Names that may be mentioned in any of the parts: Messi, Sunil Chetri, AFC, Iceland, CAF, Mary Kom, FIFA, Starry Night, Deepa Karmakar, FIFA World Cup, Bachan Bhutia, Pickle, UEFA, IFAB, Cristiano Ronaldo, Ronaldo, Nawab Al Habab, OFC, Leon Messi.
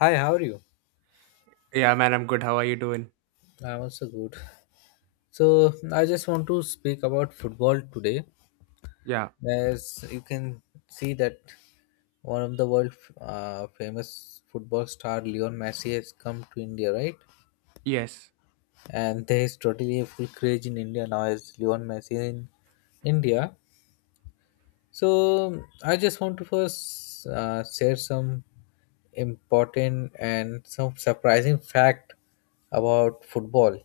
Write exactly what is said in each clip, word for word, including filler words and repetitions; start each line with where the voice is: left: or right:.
left: Hi, how are you?
right: Yeah, man, I'm good. How are you doing?
left: I'm also good. So I just want to speak about football today.
right: Yeah.
left: As you can see that one of the world uh, famous football star Leon Messi has come to India, right?
right: Yes.
left: And there is totally a full craze in India now as Leon Messi in India. So I just want to first uh, share some important and some surprising fact about football.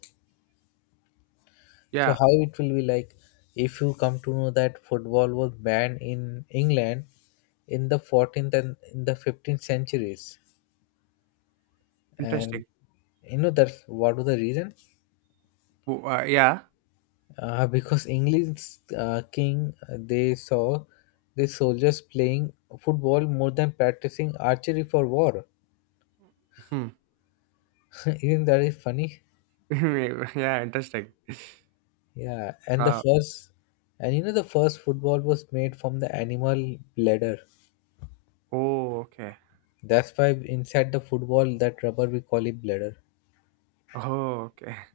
left: So
right: Yeah.
left: how it will be like if you come to know that football was banned in England in the fourteenth and in the fifteenth centuries,
right: Interesting.
left: and you know that's what was the reason?
right: W- Uh, yeah.
left: Uh, because England's uh, king uh, they saw the soldiers playing football more than practicing archery for war.
right: Hmm.
left: Isn't that is funny?
right: Yeah. Interesting.
left: Yeah, and the
right: Uh.
left: first and you know the first football was made from the animal bladder.
right: Oh. Okay.
left: That's why inside the football, that rubber we call it bladder,
right: Oh. Okay.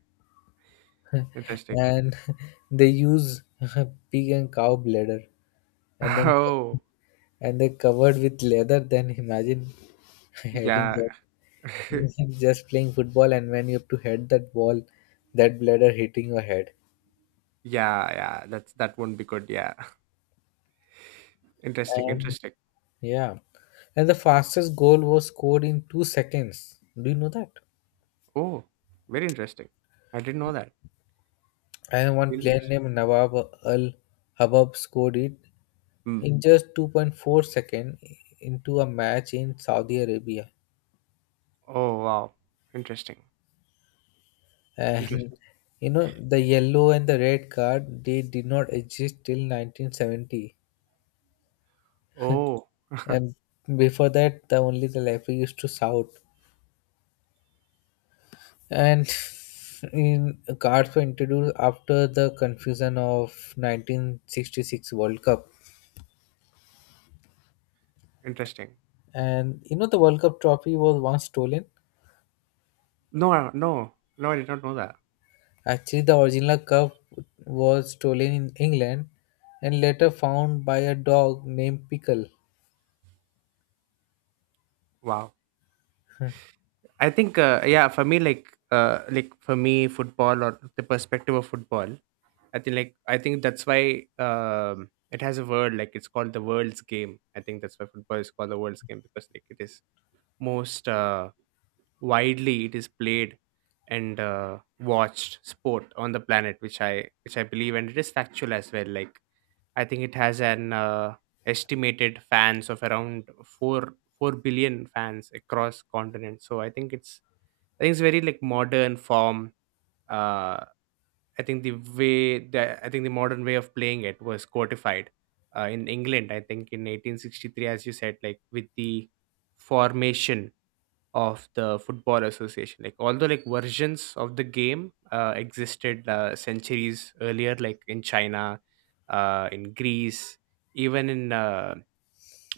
right: Interesting.
left: and they use pig and cow bladder, and then
right: Oh.
left: and they covered with leather. Then imagine heading
right: Yeah.
left: that, just playing football, and when you have to head that ball, that bladder hitting your head,
right: Yeah. Yeah. That's that won't be good. Yeah. Interesting.
left: and
right: Interesting.
left: yeah, and the fastest goal was scored in two seconds. Do you know that?
right: Oh. Very interesting. I didn't know that.
left: And one
right: Very
left: player
right: interesting.
left: named Nawab Al Habab scored it
right: Hmm.
left: in just two point four seconds, into a match in Saudi Arabia.
right: Oh. Wow. Interesting. Interesting.
left: And You know, the yellow and the red card they did not exist till nineteen seventy.
right: Oh.
left: And before that, the only the referee used to shout. And in cards were introduced after the confusion of nineteen sixty-six World Cup.
right: Interesting.
left: And you know, the World Cup trophy was once stolen.
right: No. No. No. I did not know that.
left: Actually, the original cup was stolen in England and later found by a dog named Pickle.
right: Wow. I think uh, yeah, for me like uh, like for me football or the perspective of football. I think like I think that's why um, it has a word like it's called the world's game. I think that's why football is called the world's game because like it is most uh, widely it is played and uh, watched sport on the planet, which I which I believe, and it is factual as well. Like I think it has an uh, estimated fans of around four four billion fans across continents. So I think it's I think it's very like modern form. Uh, I think the way that I think the modern way of playing it was codified uh, in England. I think in eighteen sixty-three, as you said, like with the formation of the football association. Like although like versions of the game uh, existed uh, centuries earlier, like in China, uh, in Greece, even in uh,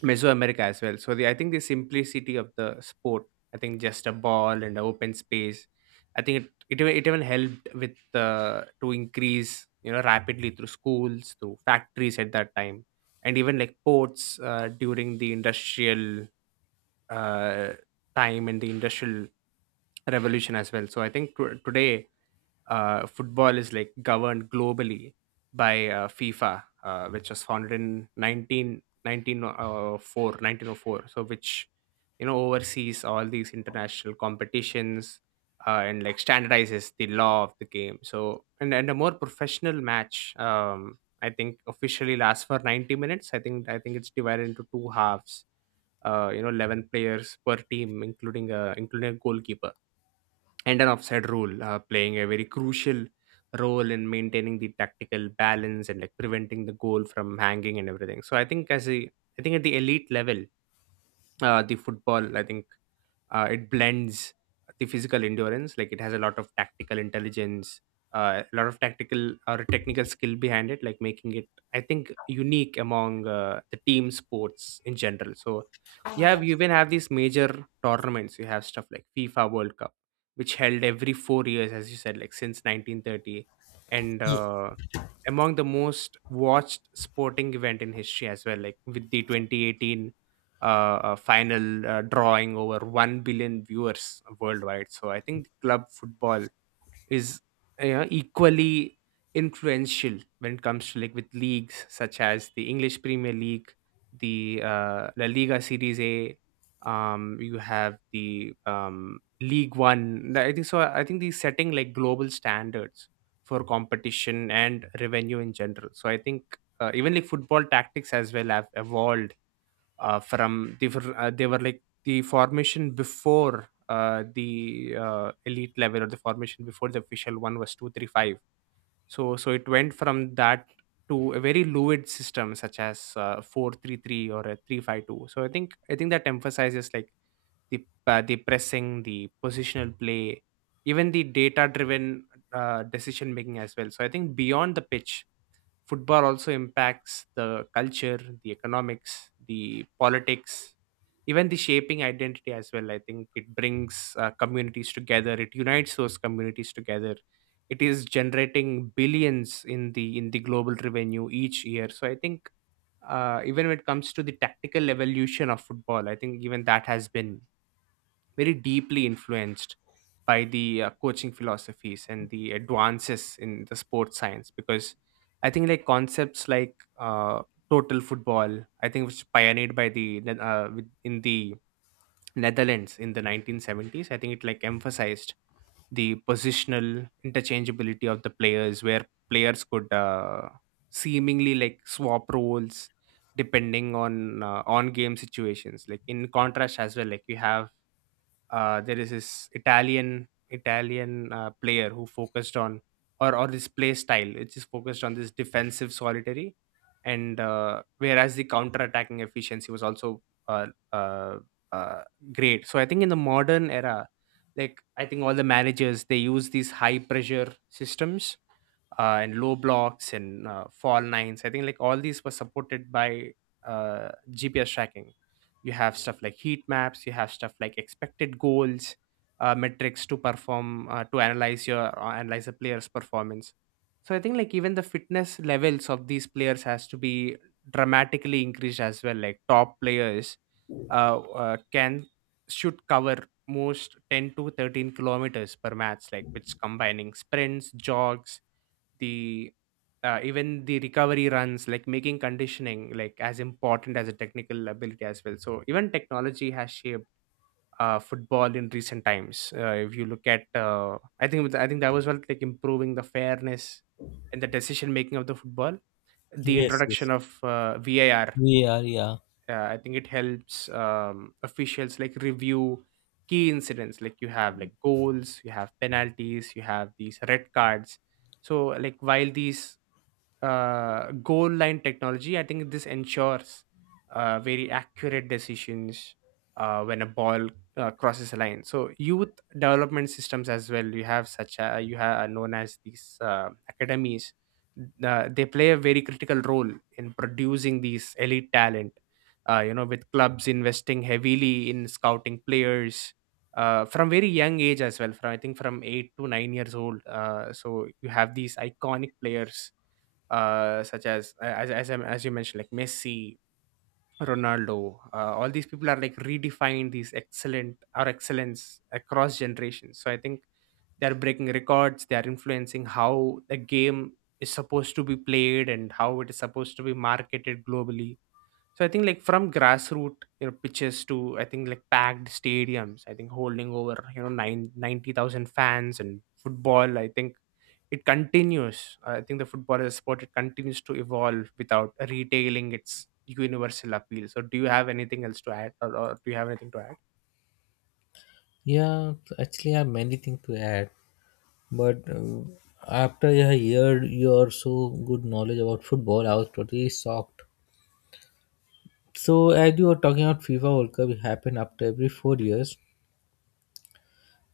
right: Mesoamerica as well. So the, I think the simplicity of the sport, I think just a ball and an open space, I think it it, even- it even helped with uh, to increase you know rapidly through schools, through factories at that time, and even like ports uh, during the industrial uh, time and the industrial revolution as well. So I think to today uh, football is like governed globally by uh, FIFA, uh, which was founded in nineteen nineteen oh four nineteen oh four. So, which you know oversees all these international competitions uh, and like standardizes the law of the game. So, and and a more professional match. Um, I think officially lasts for ninety minutes. I think I think it's divided into two halves, uh, you know eleven players per team, including a including a goalkeeper, and an offside rule uh, playing a very crucial role in maintaining the tactical balance and like preventing the goal from hanging and everything. So i think as a i think at the elite level, uh, the football, I think, uh, it blends the physical endurance, like it has a lot of tactical intelligence, uh, a lot of tactical or technical skill behind it, like making it, I think, unique among uh, the team sports in general. So you have you even have these major tournaments. You have stuff like FIFA World Cup, which held every four years, as you said, like since nineteen thirty, and uh, among the most watched sporting event in history as well, like with the twenty eighteen uh, uh, final uh, drawing over one billion viewers worldwide. So I think club football is, you know, equally influential when it comes to, like, with leagues such as the English Premier League, the uh, La Liga, Series A, um, you have the um, League One. I think so i think the setting, like, global standards for competition and revenue in general. So I think, uh, even like football tactics as well have evolved uh, from, they were, uh, they were like the formation before uh, the uh, elite level, or the formation before the official one was two three five. So so it went from that to a very fluid system such as uh, four three three or a three five two. So i think i think that emphasizes like the uh, the pressing, the positional play, even the data driven uh, decision making as well. So I think beyond the pitch, football also impacts the culture, the economics, the politics, even the shaping identity as well. I think it brings uh, communities together, it unites those communities together, it is generating billions in the in the global revenue each year. So I think, uh, even when it comes to the tactical evolution of football, I think even that has been very deeply influenced by the uh, coaching philosophies and the advances in the sports science. Because I think, like, concepts like uh, total football, I think, was pioneered by the Ne- uh, with- in the Netherlands in the nineteen seventies. I think it like emphasized the positional interchangeability of the players, where players could uh, seemingly like swap roles depending on uh, on game situations. Like in contrast as well, like you have uh, there is this Italian Italian uh, player who focused on or or this play style which is focused on this defensive solitary, and uh, whereas the counter attacking efficiency was also uh, uh, uh, great. So I think in the modern era, like I think all the managers they use these high pressure systems, uh, and low blocks, and uh, fall nines. I think like all these were supported by uh, G P S tracking. You have stuff like heat maps. You have stuff like expected goals, uh, metrics to perform uh, to analyze your uh, analyze a player's performance. So I think, like, even the fitness levels of these players has to be dramatically increased as well. Like top players uh, uh, can should cover most ten to thirteen kilometers per match, like which, combining sprints, jogs, the uh, even the recovery runs, like making conditioning like as important as a technical ability as well. So even technology has shaped uh, football in recent times. Uh, if you look at, uh, i think with- I think that was, well, like improving the fairness and the decision making of the football. The
left: Yes, yes.
right: introduction of uh, VAR,
left: We are, yeah.
right: uh, I think it helps um, officials like review key incidents, like you have like goals, you have penalties, you have these red cards. So like while these, uh, goal line technology, I think this ensures uh, very accurate decisions uh, when a ball uh, crosses a line. So youth development systems as well. You have such a, you have known as these uh, academies. Uh, they play a very critical role in producing these elite talent. Uh, you know, with clubs investing heavily in scouting players uh, from very young age as well. From I think from eight to nine years old. Uh, so you have these iconic players, uh, such as uh, as as, I- as you mentioned, like Messi, Ronaldo. Uh, all these people are like redefined these excellent or excellence across generations. So I think they are breaking records. They are influencing how the game is supposed to be played and how it is supposed to be marketed globally. So I think like from grassroots, you know pitches, to I think like packed stadiums, I think holding over, you know nine ninety thousand fans and football. I think it continues. I think the football as a sport, it continues to evolve without retailing its universal appeal. So do you have anything else to add, or, or do you have anything to add?
left: Yeah, actually, I have many things to add, but uh, after I heard your so good knowledge about football, I was totally shocked. So, as you were talking about FIFA World Cup, it happened after every four years.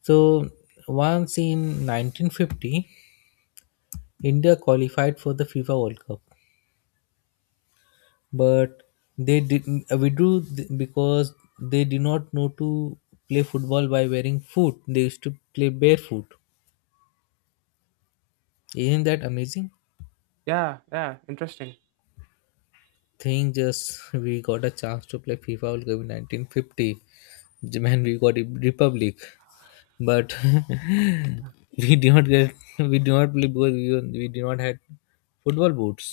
left: So, once in nineteen fifty, India qualified for the FIFA World Cup, but they did withdrew th- because they did not know to play football by wearing foot. They used to play barefoot. Isn't that amazing
right: Yeah, yeah, interesting.
left: thing? Just we got a chance to play FIFA World Cup in nineteen fifty when we got a republic, but we did not get, we did not play because we, were- we did not had football boots.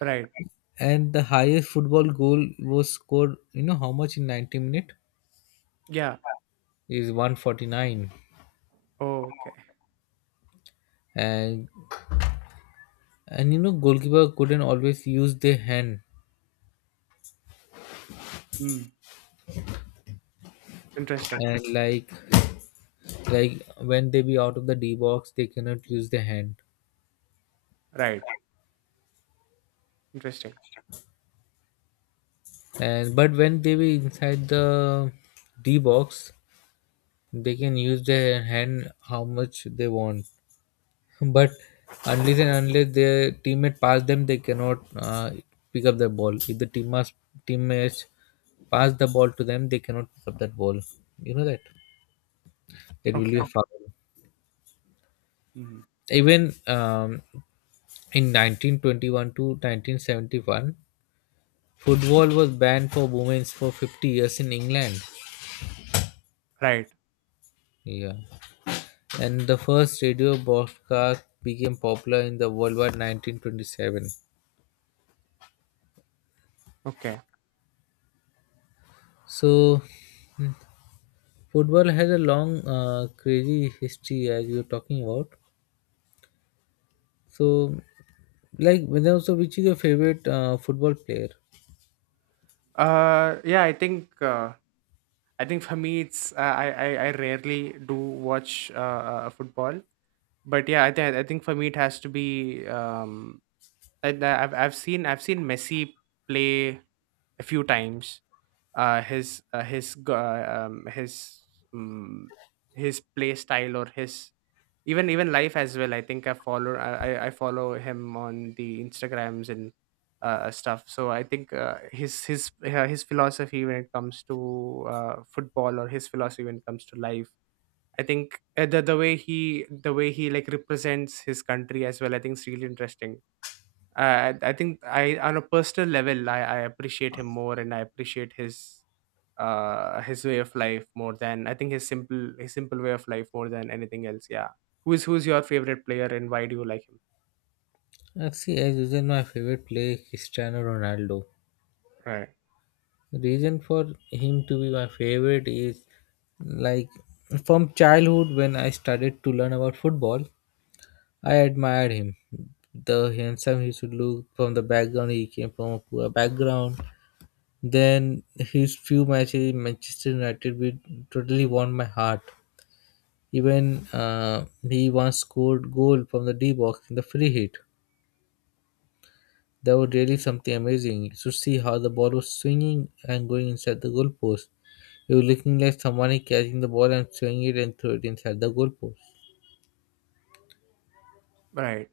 right: Right.
left: And the highest football goal was scored, you know how much in ninety minute,
right: Yeah.
left: is one hundred forty-nine.
right: Oh, okay.
left: And and you know goalkeeper couldn't always use their hand,
right: Mm. Interesting.
left: and like like when they be out of the D box they cannot use their hand.
right: Right. Interesting.
left: And but when they be inside the D box they can use their hand how much they want. But unless and unless their teammate pass them they cannot uh, pick up the ball. If the team must teammates pass the ball to them they cannot pick up that ball, you know that. It will be a
right: Okay.
left: foul.
right: Mm.
left: Even um, in nineteen twenty-one to nineteen seventy-one, football was banned for women for fifty years in England.
right: Right.
left: Yeah. And the first radio broadcast became popular in the worldwide nineteen twenty-seven.
right: Okay.
left: So, football has a long, uh, crazy history as you're talking about. So, like, when also, which is your favorite uh, football player?
right: Uh, yeah, I think. Uh, I think for me, it's uh, I, I I rarely do watch uh, uh, football, but yeah, I think I think for me it has to be, um I, I've I've seen, I've seen Messi play a few times. Uh, his uh, his g- uh, um his um, his play style, or his even even life as well. I think I follow, I I I follow him on the Instagrams and uh, stuff. So I think, uh, his his uh, his philosophy when it comes to uh, football, or his philosophy when it comes to life. I think, uh, the the way he, the way he like represents his country as well. I think it's really interesting. I I think I on a personal level, I, I appreciate him more, and I appreciate his uh his way of life more than, I think, his simple his simple way of life more than anything else. Yeah. Who is who's your favorite player, and why do you like him?
left: Actually, see, as usual, my favorite player is Cristiano Ronaldo.
right: Right.
left: Reason for him to be my favorite is, like, from childhood when I started to learn about football, I admired him. The handsome he used to look. From the background, he came from a poor background. Then his few matches in Manchester United with totally won my heart. Even uh, he once scored goal from the D box in the free hit. That was really something amazing. You should see how the ball was swinging and going inside the goal post. You're looking like someone is catching the ball and throwing it and throw it inside the goalpost.
right: Right.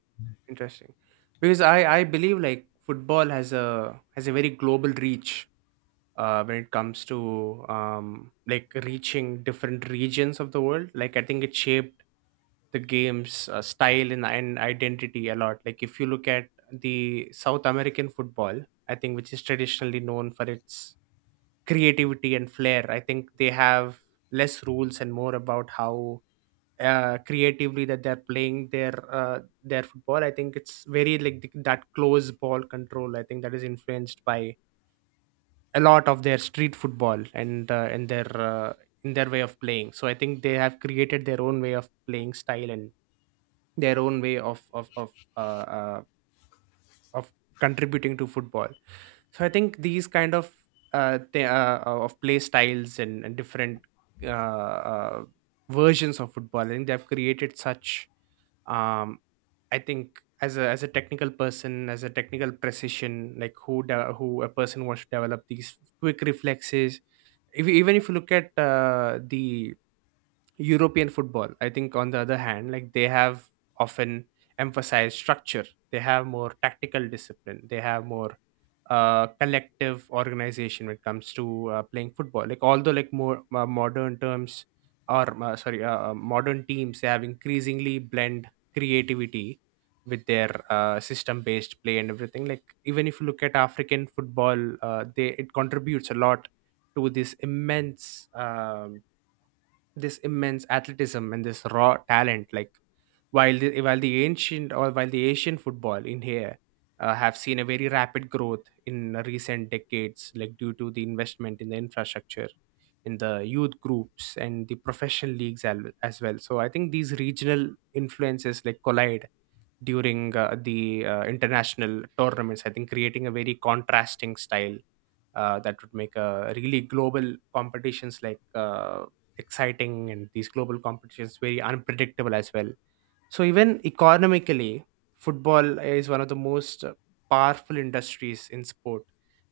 right: Interesting. Because I I believe like football has a, has a very global reach uh, when it comes to, um, like, reaching different regions of the world. Like I think it shaped the game's uh, style, and, and identity a lot. Like if you look at the South American football, I think, which is traditionally known for its creativity and flair. I think they have less rules and more about how, uh, creatively, that they're playing their uh, their football. I think it's very like th- that close ball control. I think that is influenced by a lot of their street football, and uh, and their uh, in their way of playing. So I think they have created their own way of playing style and their own way of of of uh, uh, of contributing to football. So I think these kind of uh, th- uh, uh, of play styles and, and different uh, uh, versions of football. I think they have created such um, I think as a as a technical person, as a technical precision, like who de- who a person wants to develop these quick reflexes. If you- Even if you look at uh, the European football, I think, on the other hand, like they have often emphasized structure. They have more tactical discipline. They have more uh, collective organization when it comes to uh, playing football. Like although like more uh, modern terms or uh, sorry, uh, uh, modern teams they have increasingly blend creativity with their uh, system-based play and everything. Like even if you look at African football, uh, they it contributes a lot to this immense. Um this immense athleticism and this raw talent like while the, while the ancient or while the Asian football in here uh, have seen a very rapid growth in recent decades, like due to the investment in the infrastructure, in the youth groups and the professional leagues al- as well. So I think these regional influences like collide during uh, the uh, international tournaments. I think creating a very contrasting style uh, that would make a really global competitions like uh, exciting and these global competitions very unpredictable as well. So even economically, football is one of the most uh, powerful industries in sport,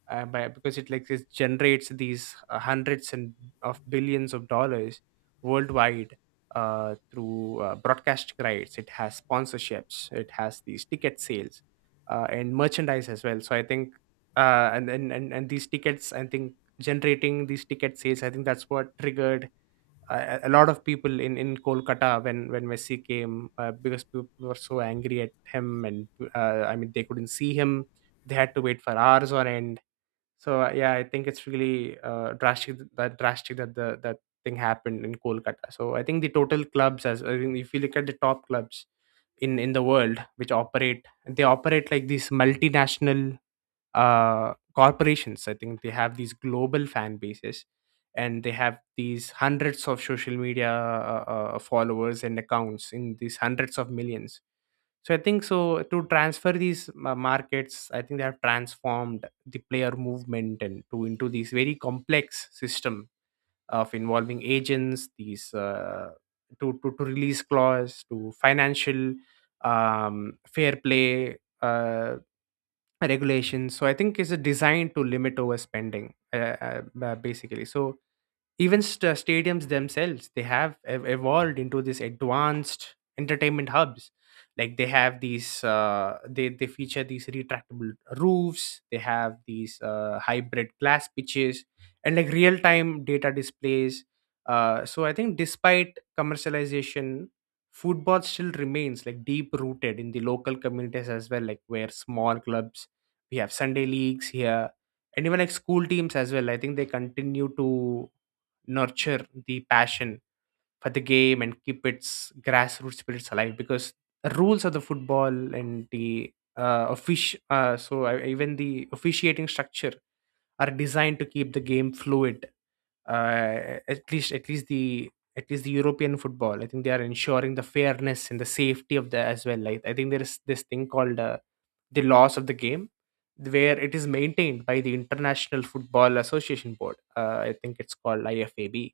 right: uh, by, because it like it generates these uh, hundreds and of billions of dollars worldwide uh, through uh, broadcasting rights. It has sponsorships. It has these ticket sales uh, and merchandise as well. So I think uh, and, and and and these tickets, I think generating these ticket sales, I think that's what triggered a, a lot of people in in Kolkata when when Messi came uh, because people were so angry at him, and uh, I mean they couldn't see him. They had to wait for hours on end. So uh, yeah, I think it's really uh, drastic that drastic that the that thing happened in Kolkata. So I think the total clubs as I think if you look at the top clubs in in the world which operate, they operate like these multinational uh, corporations. I think they have these global fan bases and they have these hundreds of social media uh, uh, followers and accounts in these hundreds of millions. So I think so to transfer these ma- markets, I think they have transformed the player movement and to into these very complex system of involving agents, these uh, to, to to release clause, to financial um, fair play. Uh, Regulations, so I think it's designed to limit overspending uh, uh, ba- basically. So even st- uh, stadiums themselves they have ev- evolved into these advanced entertainment hubs. Like they have these uh, they, they feature these retractable roofs. They have these uh, hybrid glass pitches and like real time data displays. Uh, so I think despite commercialization, football still remains like deep rooted in the local communities as well, like where small clubs, we have Sunday leagues here, and even like school teams as well. I think they continue to nurture the passion for the game and keep its grassroots spirits alive, because the rules of the football and the uh, offici- uh, so uh, even the officiating structure are designed to keep the game fluid, uh, at least at least the at least the European football. I think they are ensuring the fairness and the safety of the as well. Like I think there is this thing called uh, the laws of the game, where it is maintained by the International Football Association Board. Uh, I think it's called IFAB,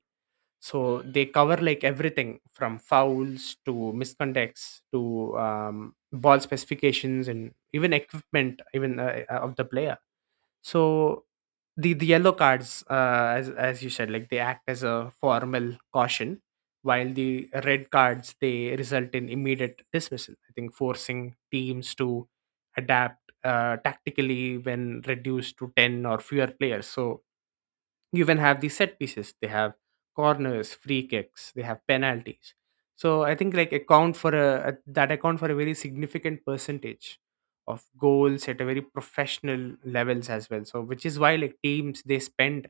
right: so they cover like everything from fouls to misconducts to um, ball specifications and even equipment even uh, uh, of the player. So the the yellow cards, uh, as as you said, like they act as a formal caution, while the red cards they result in immediate dismissal. I think forcing teams to adapt uh, tactically when reduced to ten or fewer players. So you even have the set pieces. They have corners, free kicks. They have penalties. So I think like account for a, a- that account for a very significant percentage of goals at a very professional levels as well. So which is why like teams, they spend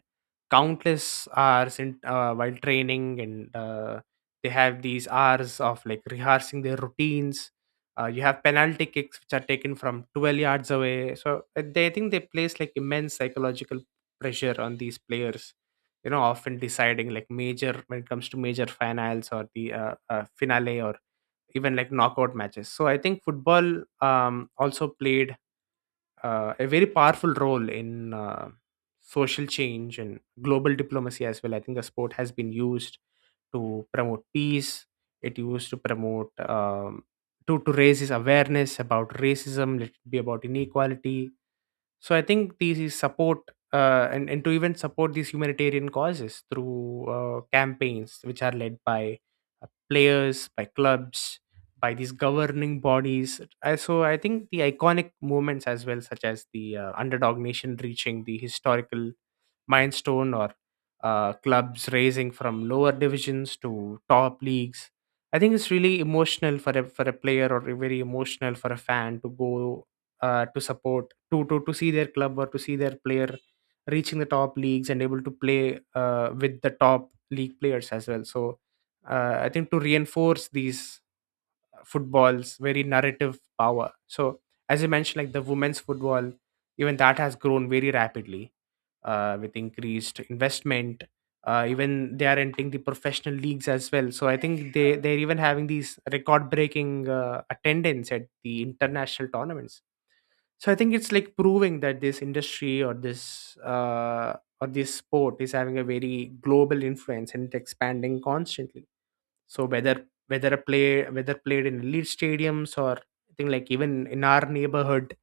right: countless hours in uh, while training, and uh, they have these hours of like rehearsing their routines. Uh, you have penalty kicks which are taken from twelve yards away. So uh, they I think they place like immense psychological pressure on these players, you know, often deciding like major when it comes to major finals or the uh, uh, finale or even like knockout matches. So I think football um, also played uh, a very powerful role in uh, social change and global diplomacy as well. I think the sport has been used to promote peace. It used to promote um, to to raise his awareness about racism, let it be about inequality. So I think these is support uh, and and to even support these humanitarian causes through uh, campaigns which are led by uh, players, by clubs, by these governing bodies. I, so I think the iconic moments as well, such as the uh, underdog nation reaching the historical milestone, or uh, clubs raising from lower divisions to top leagues. I think it's really emotional for a for a player, or very emotional for a fan to go uh, to support to to to see their club or to see their player reaching the top leagues and able to play uh, with the top league players as well. So uh, I think to reinforce these football's very narrative power. So, as you mentioned, like the women's football, even that has grown very rapidly uh, with increased investment. Uh, even they are entering the professional leagues as well. So I think they, they're even having these record-breaking uh, attendance at the international tournaments. So I think it's like proving that this industry or this uh, or this sport is having a very global influence and it's expanding constantly. So whether whether a play whether played in elite stadiums or I think like even in our neighborhood,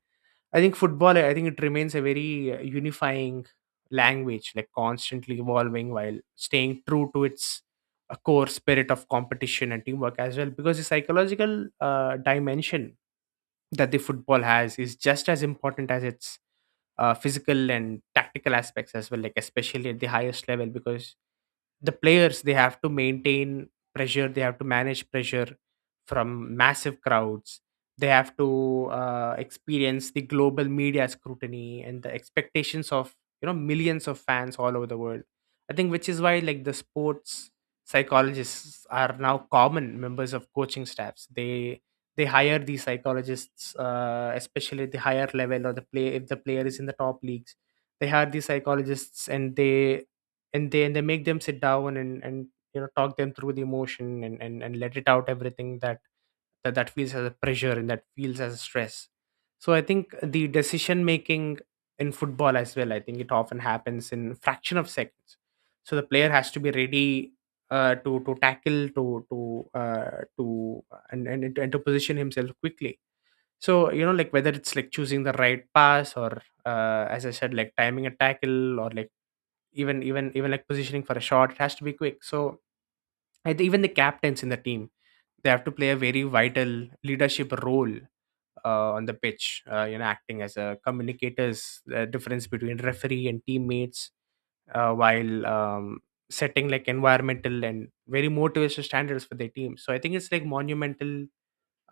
right: I think football, I think it remains a very uh, unifying language, like constantly evolving while staying true to its uh, core spirit of competition and teamwork as well, because the psychological uh, dimension that the football has is just as important as its uh, physical and tactical aspects as well, like especially at the highest level, because the players they have to maintain pressure, they have to manage pressure from massive crowds. They have to uh, experience the global media scrutiny and the expectations of, you know, millions of fans all over the world. I think which is why like the sports psychologists are now common members of coaching staffs. they they hire these psychologists uh, especially at the higher level, or the play if the player is in the top leagues, they hire these psychologists and they and they and they make them sit down and and you know talk them through the emotion and and, and let it out everything that, that that feels as a pressure and that feels as a stress. So I think the decision making in football as well, I think it often happens in fraction of seconds. So the player has to be ready, uh, to to tackle, to to uh, to and and, and to position himself quickly. So you know like whether it's like choosing the right pass, or uh, as I said like timing a tackle, or like even even even like positioning for a shot, it has to be quick. So I think even the captains in the team, they have to play a very vital leadership role uh, on the pitch, uh, you know, acting as a communicators, the difference between referee and teammates, uh, while um, setting like environmental and very motivational standards for their team. So I think it's like monumental.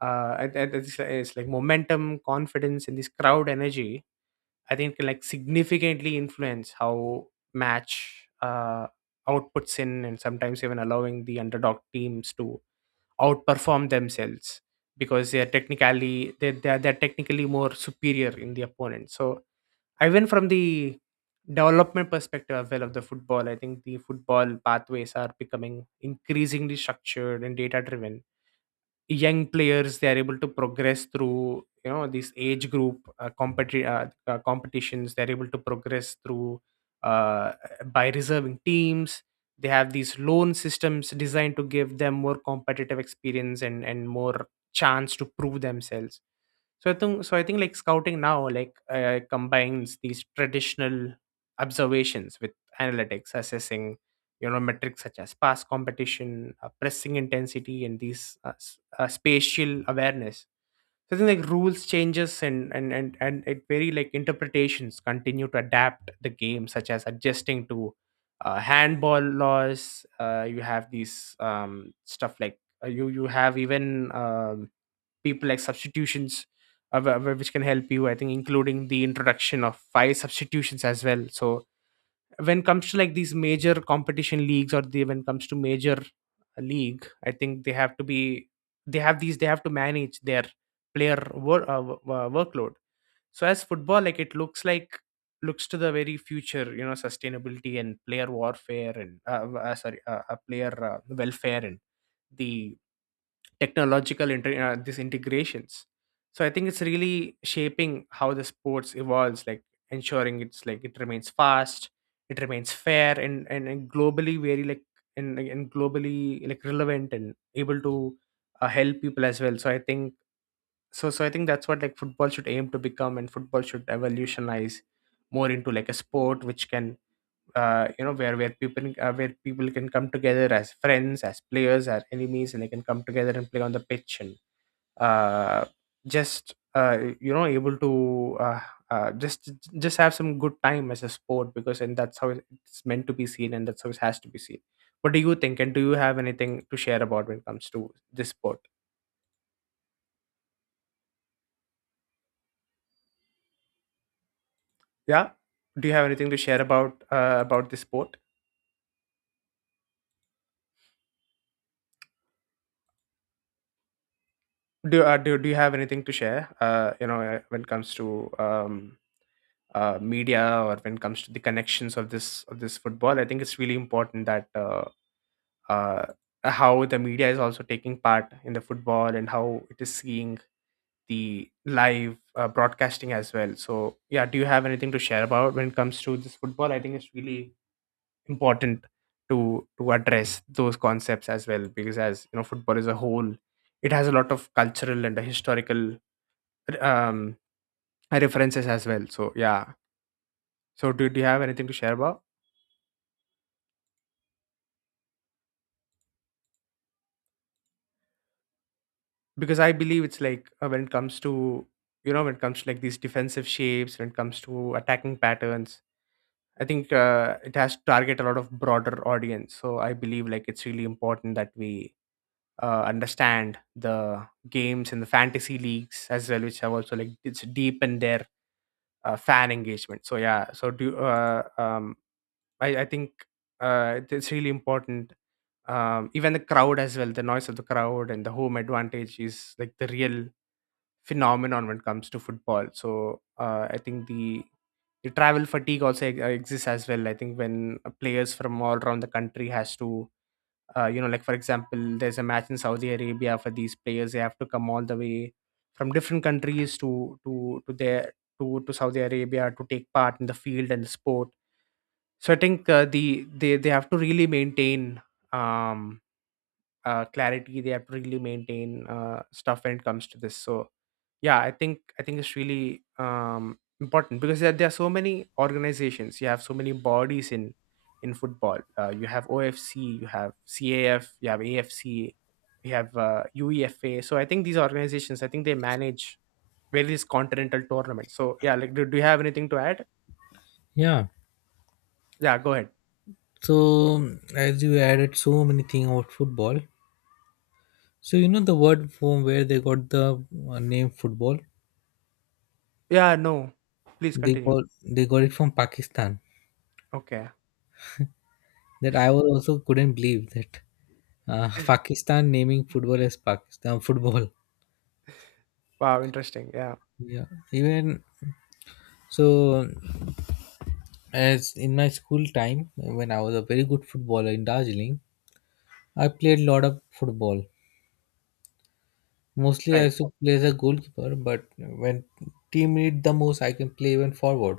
right: Uh, I- I- it's, it's like momentum, confidence, and this crowd energy. I think can like significantly influence how match uh, outputs in, and sometimes even allowing the underdog teams to outperform themselves because they are technically, they they are, they are technically more superior in the opponent. So I went from the development perspective as well of the football. I think the football pathways are becoming increasingly structured and data driven. Young players, they are able to progress through, you know, this age group, uh, competi- uh, uh, competitions. They're able to progress through uh, by reserving teams. They have these loan systems designed to give them more competitive experience, and and more chance to prove themselves. So i think so i think, like, scouting now, like, uh, combines these traditional observations with analytics, assessing, you know, metrics such as pass competition, uh, pressing intensity, and these uh, uh, spatial awareness. So I think, like, rules changes, and and and and it, very like, interpretations continue to adapt the game, such as adjusting to uh, handball laws. Uh, you have these um, stuff like, uh, you you have even, um, people, like, substitutions. uh, wh- wh- Which can help you, I think, including the introduction of five substitutions as well. So when comes to like these major competition leagues, or the when comes to major uh, league, I think they have to be, they have these, they have to manage their player wor- uh, wo- uh, workload. So as football, like, it looks like looks to the very future, you know, sustainability and player warfare, and uh, w- uh, sorry uh, uh, player uh, welfare, and the technological inter- uh, these integrations. So I think it's really shaping how the sports evolves, like, ensuring it's like it remains fast, it remains fair, and and, and globally, very like, and, and globally, like, relevant, and able to uh, help people as well. So I think, so so i think that's what, like, football should aim to become, and football should evolutionize more into like a sport which can, uh, you know, where where people uh, where people can come together as friends, as players, as enemies, and they can come together and play on the pitch and uh, just, uh, you know, able to uh, uh, just just have some good time as a sport, because and that's how it's meant to be seen, and that's how it has to be seen. What do you think, and do you have anything to share about when it comes to this sport? Yeah. Do you have anything to share about, uh, about this sport? Do, uh, do, do you have anything to share, uh, you know, uh, when it comes to, um, uh, media, or when it comes to the connections of this of this football? I think it's really important that, uh, uh, how the media is also taking part in the football and how it is seeing the live uh, broadcasting as well. So, yeah, do you have anything to share about when it comes to this football? I think it's really important to to address those concepts as well, because, as you know, football is a whole, it has a lot of cultural and historical um, references as well. So, yeah. So, do, do you have anything to share about? Because I believe it's like, uh, when it comes to, you know, when it comes to, like, these defensive shapes, when it comes to attacking patterns, I think uh, it has to target a lot of broader audience. So I believe, like, it's really important that we uh, understand the games and the fantasy leagues as well, which have also, like, it's deep in their uh, fan engagement. So yeah, so do you, uh, um, I, I think uh, it- it's really important. Um, even the crowd as well, the noise of the crowd and the home advantage is like the real phenomenon when it comes to football. So uh, I think the the travel fatigue also e- uh, exists as well. I think when uh, players from all around the country has to, uh, you know, like, for example, there's a match in Saudi Arabia for these players. They have to come all the way from different countries to to to their, to to Saudi Arabia, to take part in the field and the sport. So I think, uh, the they, they have to really maintain, um uh, clarity. They have to really maintain uh, stuff when it comes to this. So yeah, i think i think it's really um important, because there, there are so many organizations, you have so many bodies in in football. Uh, you have O F C, you have caf, you have A F C, you have uh, uefa. So I think these organizations, I think, they manage various continental tournaments. So yeah, like, do, do you have anything to add?
left: Yeah.
right: Yeah, go ahead.
left: So as you added so many things about football, so you know the word from where they got the uh, name football.
right: Yeah, no, please
left: They
right: continue.
left: got, they got it from Pakistan.
right: Okay.
left: That I was also couldn't believe that, uh, Pakistan naming football as Pakistan football.
right: Wow, interesting. Yeah.
left: Yeah. Even so, as in my school time when I was a very good footballer in Darjeeling, I played a lot of football. Mostly I
right: Right.
left: used to play as a goalkeeper, but when team need the most, I can play even forward.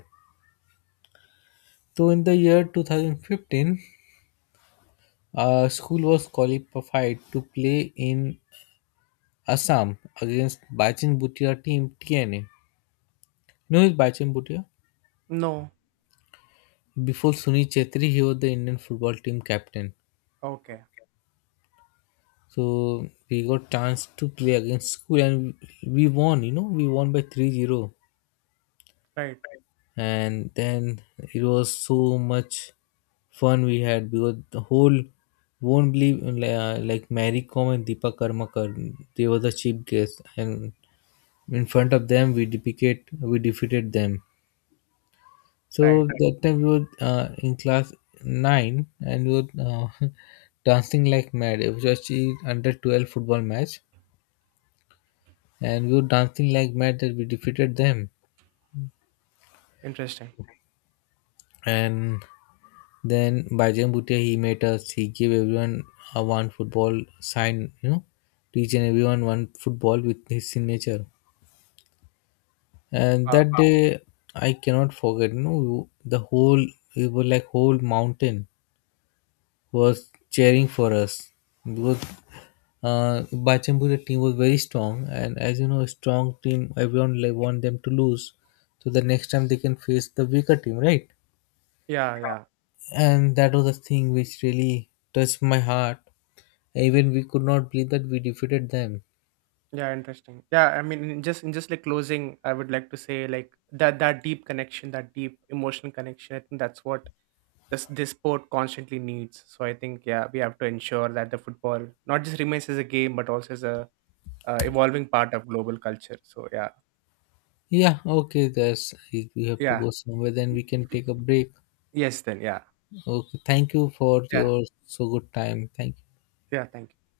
left: So in the year two thousand fifteen, uh, school was qualified to play in Assam against Bachan Bhutia team T N A. You know who is Bachan Bhutia?
right: No.
left: Before Sunil Chetri, he was the Indian football team captain.
right: Okay.
left: So we got chance to play against school and we won, you know, we won by three zero.
right: Right,
left: And then it was so much fun we had, because the whole won't believe like, uh, like Mary Kom and Deepa Karmakar they were the chief guests, and in front of them we defeated we defeated them.
right: right.
left: So that time we were uh, in class nine, and we were uh, dancing like mad. It was actually under twelve football match, and we were dancing like mad that we defeated them.
right: Interesting.
left: And then Baijan Bhutia he made us. He gave everyone a one football sign. You know, to each and everyone one football with his signature. And
right: Uh,
left: that Wow. day I cannot forget. You know, the whole, it was like whole mountain was cheering for us, because uh, Baijan Bhutia team was very strong. And as you know, a strong team everyone like, want them to lose, so the next time they can face the weaker team, right?
right: yeah, yeah.
left: And that was the thing which really touched my heart. Even we could not believe that we defeated them.
right: Yeah, interesting. Yeah, I mean, in just in just like closing, I would like to say, like, that that deep connection, that deep emotional connection. I think that's what this this sport constantly needs. So I think, yeah, we have to ensure that the football not just remains as a game, but also as a uh, evolving part of global culture. So yeah.
left: Yeah, okay, that's, if we have to
right: Yeah,
left: go somewhere, then we can take a break.
right: yes, then yeah.
left: Okay, thank you for
right: Yeah,
left: your so good time. Thank you.
right: yeah. Thank you.